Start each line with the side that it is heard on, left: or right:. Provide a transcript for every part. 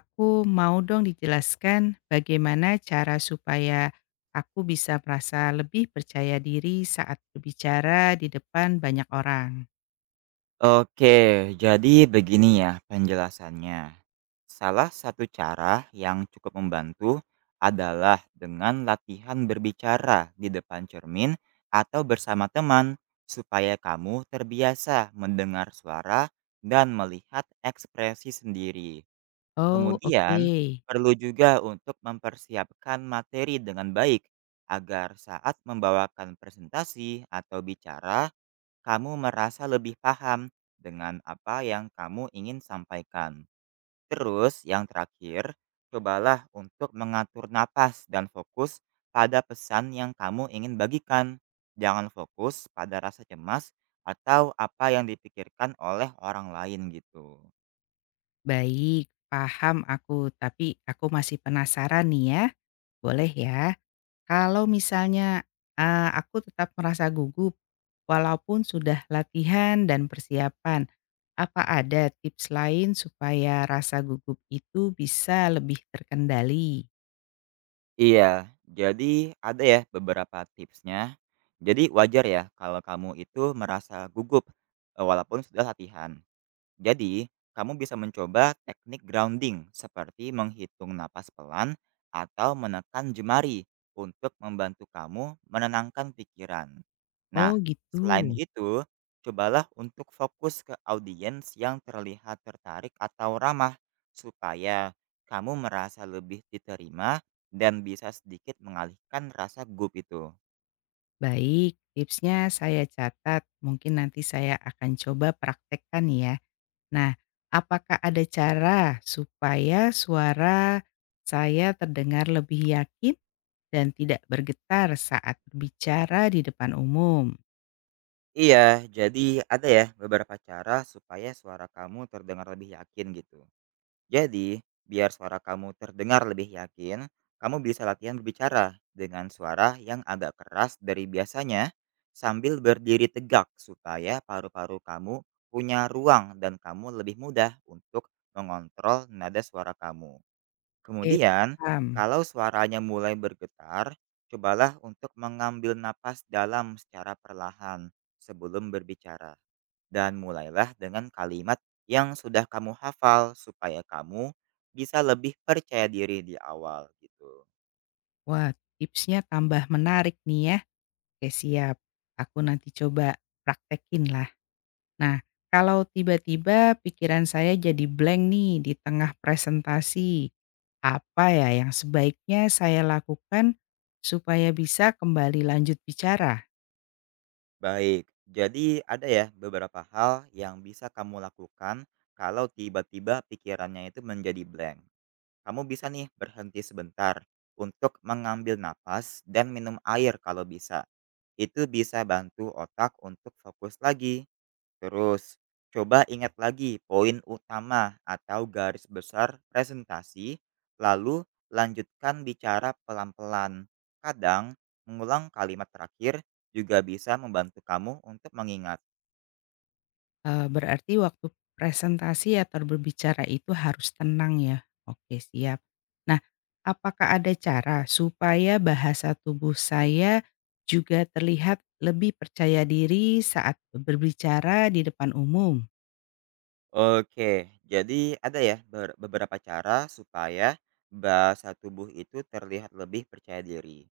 left: Aku mau dong dijelaskan bagaimana cara supaya aku bisa merasa lebih percaya diri saat berbicara di depan banyak orang.
right: Oke, jadi begini ya penjelasannya. Salah satu cara yang cukup membantu adalah dengan latihan berbicara di depan cermin atau bersama teman, supaya kamu terbiasa mendengar suara dan melihat ekspresi sendiri.
left: Oh, oke.
right: Kemudian, perlu juga untuk mempersiapkan materi dengan baik agar saat membawakan presentasi atau bicara kamu merasa lebih paham dengan apa yang kamu ingin sampaikan. Terus, yang terakhir, cobalah untuk mengatur napas dan fokus pada pesan yang kamu ingin bagikan. Jangan fokus pada rasa cemas atau apa yang dipikirkan oleh orang lain gitu.
left: Baik, paham aku. Tapi aku masih penasaran nih ya. Boleh ya? Kalau misalnya aku tetap merasa gugup, walaupun sudah latihan dan persiapan, apa ada tips lain supaya rasa gugup itu bisa lebih terkendali?
right: Iya, jadi ada ya beberapa tipsnya. Jadi wajar ya kalau kamu itu merasa gugup walaupun sudah latihan. Jadi, kamu bisa mencoba teknik grounding seperti menghitung napas pelan atau menekan jemari untuk membantu kamu menenangkan pikiran.
left: Oh
right: Nah,
left: gitu.
right: selain itu, cobalah untuk fokus ke audiens yang terlihat tertarik atau ramah supaya kamu merasa lebih diterima dan bisa sedikit mengalihkan rasa gup itu.
left: Baik, tipsnya saya catat. Mungkin nanti saya akan coba praktekkan ya. Nah, apakah ada cara supaya suara saya terdengar lebih yakin dan tidak bergetar saat berbicara di depan umum?
right: Iya, jadi ada ya beberapa cara supaya suara kamu terdengar lebih yakin gitu. Jadi, biar suara kamu terdengar lebih yakin, kamu bisa latihan berbicara dengan suara yang agak keras dari biasanya sambil berdiri tegak supaya paru-paru kamu punya ruang dan kamu lebih mudah untuk mengontrol nada suara kamu.
left: Oke,
right: Kemudian,
left: paham.
right: kalau suaranya mulai bergetar, cobalah untuk mengambil napas dalam secara perlahan sebelum berbicara. Dan mulailah dengan kalimat yang sudah kamu hafal supaya kamu bisa lebih percaya diri di awal gitu.
left: Wah, tipsnya tambah menarik nih ya. Oke, siap. Aku nanti coba praktekin lah. Nah, kalau tiba-tiba pikiran saya jadi blank nih di tengah presentasi. Apa ya yang sebaiknya saya lakukan supaya bisa kembali lanjut bicara?
right: Baik, jadi ada ya beberapa hal yang bisa kamu lakukan kalau tiba-tiba pikirannya itu menjadi blank. Kamu bisa nih berhenti sebentar untuk mengambil napas dan minum air kalau bisa. Itu bisa bantu otak untuk fokus lagi. Terus, coba ingat lagi poin utama atau garis besar presentasi, lalu lanjutkan bicara pelan-pelan. Kadang, mengulang kalimat terakhir juga bisa membantu kamu untuk mengingat.
left: Berarti waktu presentasi atau berbicara itu harus tenang ya? Oke siap. Nah, apakah ada cara supaya bahasa tubuh saya juga terlihat lebih percaya diri saat berbicara di depan umum?
right: Oke, jadi ada ya beberapa cara supaya bahasa tubuh itu terlihat lebih percaya diri.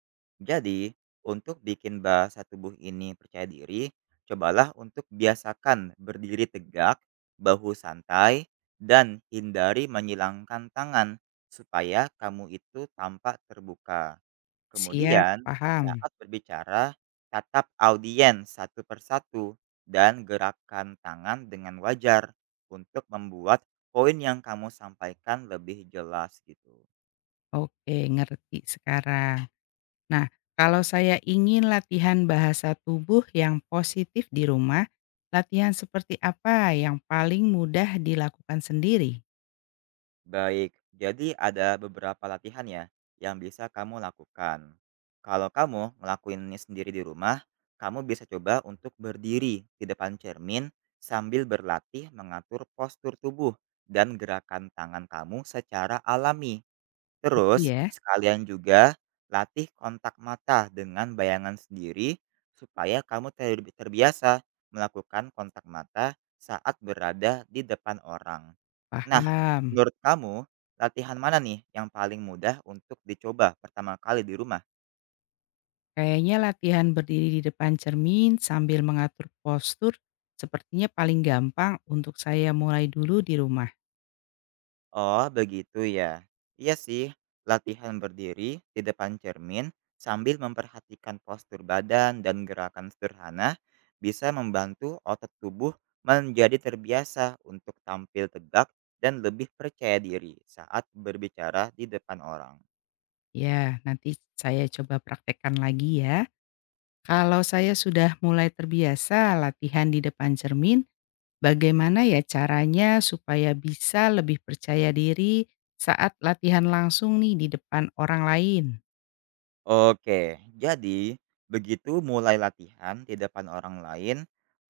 right: Jadi, untuk bikin bahasa tubuh ini percaya diri, cobalah untuk biasakan berdiri tegak, bahu santai, dan hindari menyilangkan tangan supaya kamu itu tampak terbuka.
left: Siap,
right: Kemudian,
left: paham.
right: saat berbicara, tatap audiens satu persatu dan gerakan tangan dengan wajar untuk membuat poin yang kamu sampaikan lebih jelas gitu.
left: Oke, ngerti sekarang. Nah, kalau saya ingin latihan bahasa tubuh yang positif di rumah, latihan seperti apa yang paling mudah dilakukan sendiri?
right: Baik, jadi ada beberapa latihan ya yang bisa kamu lakukan. Kalau kamu ngelakuin ini sendiri di rumah, kamu bisa coba untuk berdiri di depan cermin sambil berlatih mengatur postur tubuh dan gerakan tangan kamu secara alami. Terus,
left: Iya,
right: sekalian juga latih kontak mata dengan bayangan sendiri supaya kamu terbiasa melakukan kontak mata saat berada di depan orang. Nah,
left: paham.
right: menurut kamu, latihan mana nih yang paling mudah untuk dicoba pertama kali di rumah?
left: Kayaknya latihan berdiri di depan cermin sambil mengatur postur sepertinya paling gampang untuk saya mulai dulu di rumah.
right: Oh, begitu ya. Iya sih, latihan berdiri di depan cermin sambil memperhatikan postur badan dan gerakan sederhana bisa membantu otot tubuh menjadi terbiasa untuk tampil tegak dan lebih percaya diri saat berbicara di depan orang.
left: Ya, nanti saya coba praktekkan lagi ya. Kalau saya sudah mulai terbiasa latihan di depan cermin, bagaimana ya caranya supaya bisa lebih percaya diri saat latihan langsung nih di depan orang lain?
right: Oke, jadi begitu mulai latihan di depan orang lain,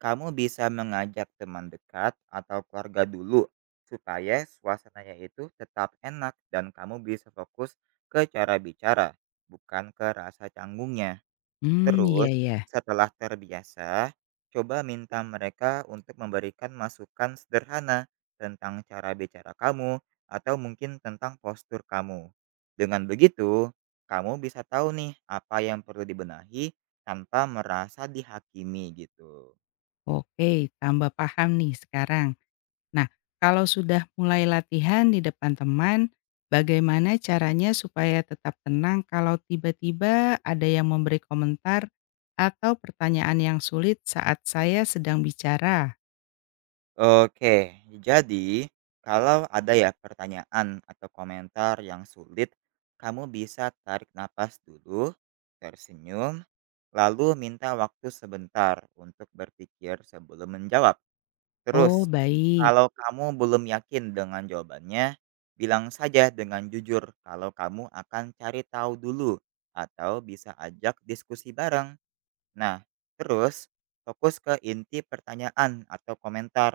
right: kamu bisa mengajak teman dekat atau keluarga dulu supaya suasananya itu tetap enak dan kamu bisa fokus ke cara bicara, bukan ke rasa canggungnya.
left: Hmm, iya
right: Terus,
left: ya.
right: setelah terbiasa, coba minta mereka untuk memberikan masukan sederhana tentang cara bicara kamu atau mungkin tentang postur kamu. Dengan begitu, kamu bisa tahu nih apa yang perlu dibenahi tanpa merasa dihakimi gitu.
left: Oke, tambah paham nih sekarang. Nah, kalau sudah mulai latihan di depan teman, bagaimana caranya supaya tetap tenang kalau tiba-tiba ada yang memberi komentar atau pertanyaan yang sulit saat saya sedang bicara?
right: Oke, jadi kalau ada ya pertanyaan atau komentar yang sulit, kamu bisa tarik nafas dulu, tersenyum, lalu minta waktu sebentar untuk berpikir sebelum menjawab. Terus,
left: Oh, baik.
right: kalau kamu belum yakin dengan jawabannya, bilang saja dengan jujur kalau kamu akan cari tahu dulu atau bisa ajak diskusi bareng. Nah, terus fokus ke inti pertanyaan atau komentar.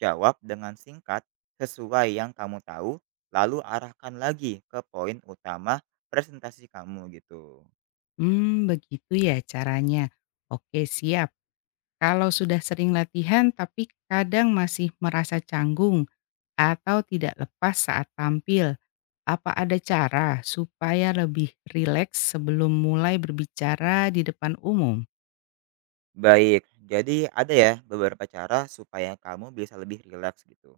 right: Jawab dengan singkat sesuai yang kamu tahu, lalu arahkan lagi ke poin utama presentasi kamu gitu.
left: Hmm, begitu ya caranya. Oke, siap. Kalau sudah sering latihan tapi kadang masih merasa canggung atau tidak lepas saat tampil, apa ada cara supaya lebih rileks sebelum mulai berbicara di depan umum?
right: Baik, jadi ada ya beberapa cara supaya kamu bisa lebih rileks gitu.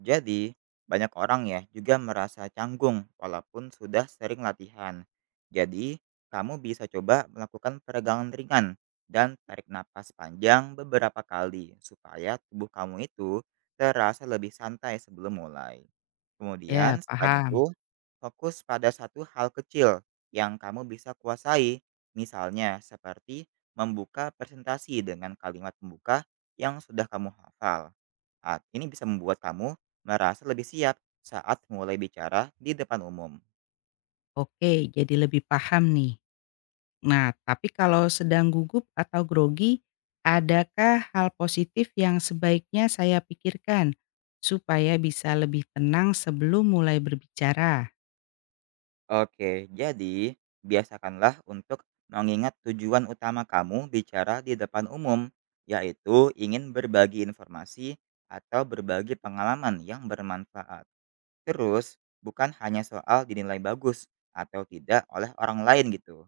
right: Jadi, banyak orang ya juga merasa canggung walaupun sudah sering latihan. Jadi, kamu bisa coba melakukan peregangan ringan dan tarik napas panjang beberapa kali supaya tubuh kamu itu terasa lebih santai sebelum mulai.
left: Ya,
right: Kemudian, selain
left: paham.
right: itu, fokus pada satu hal kecil yang kamu bisa kuasai, misalnya seperti membuka presentasi dengan kalimat pembuka yang sudah kamu hafal. Saat ini bisa membuat kamu merasa lebih siap saat mulai bicara di depan umum.
left: Oke, jadi lebih paham nih. Nah, tapi kalau sedang gugup atau grogi, adakah hal positif yang sebaiknya saya pikirkan supaya bisa lebih tenang sebelum mulai berbicara?
right: Oke, jadi biasakanlah untuk mengingat tujuan utama kamu bicara di depan umum, yaitu ingin berbagi informasi atau berbagi pengalaman yang bermanfaat. Terus, bukan hanya soal dinilai bagus atau tidak oleh orang lain gitu.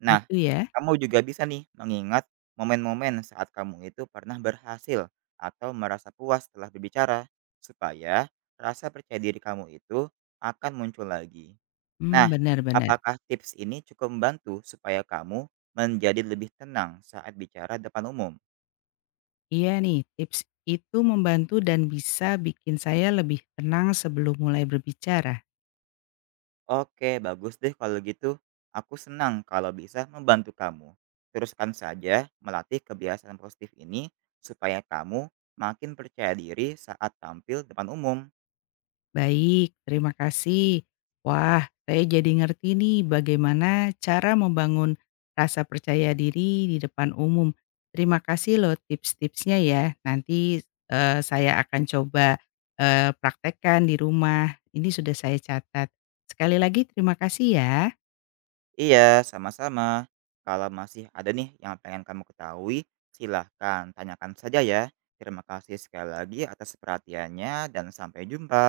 right: Nah,
left: Gitu ya?
right: kamu juga bisa nih mengingat momen-momen saat kamu itu pernah berhasil atau merasa puas setelah berbicara, supaya rasa percaya diri kamu itu akan muncul lagi.
left: Hmm,
right: Nah,
left: benar-benar.
right: apakah tips ini cukup membantu supaya kamu menjadi lebih tenang saat bicara depan umum?
left: Iya nih, tips itu membantu dan bisa bikin saya lebih tenang sebelum mulai berbicara.
right: Oke, bagus deh kalau gitu. Aku senang kalau bisa membantu kamu. Teruskan saja melatih kebiasaan positif ini supaya kamu makin percaya diri saat tampil depan umum.
left: Baik, terima kasih. Wah, saya jadi ngerti nih bagaimana cara membangun rasa percaya diri di depan umum. Terima kasih loh tips-tipsnya ya. Nanti saya akan coba praktekkan di rumah. Ini sudah saya catat. Sekali lagi terima kasih ya.
right: Iya, sama-sama. Kalau masih ada nih yang pengen kamu ketahui, silahkan tanyakan saja ya. Terima kasih sekali lagi atas perhatiannya, dan sampai jumpa.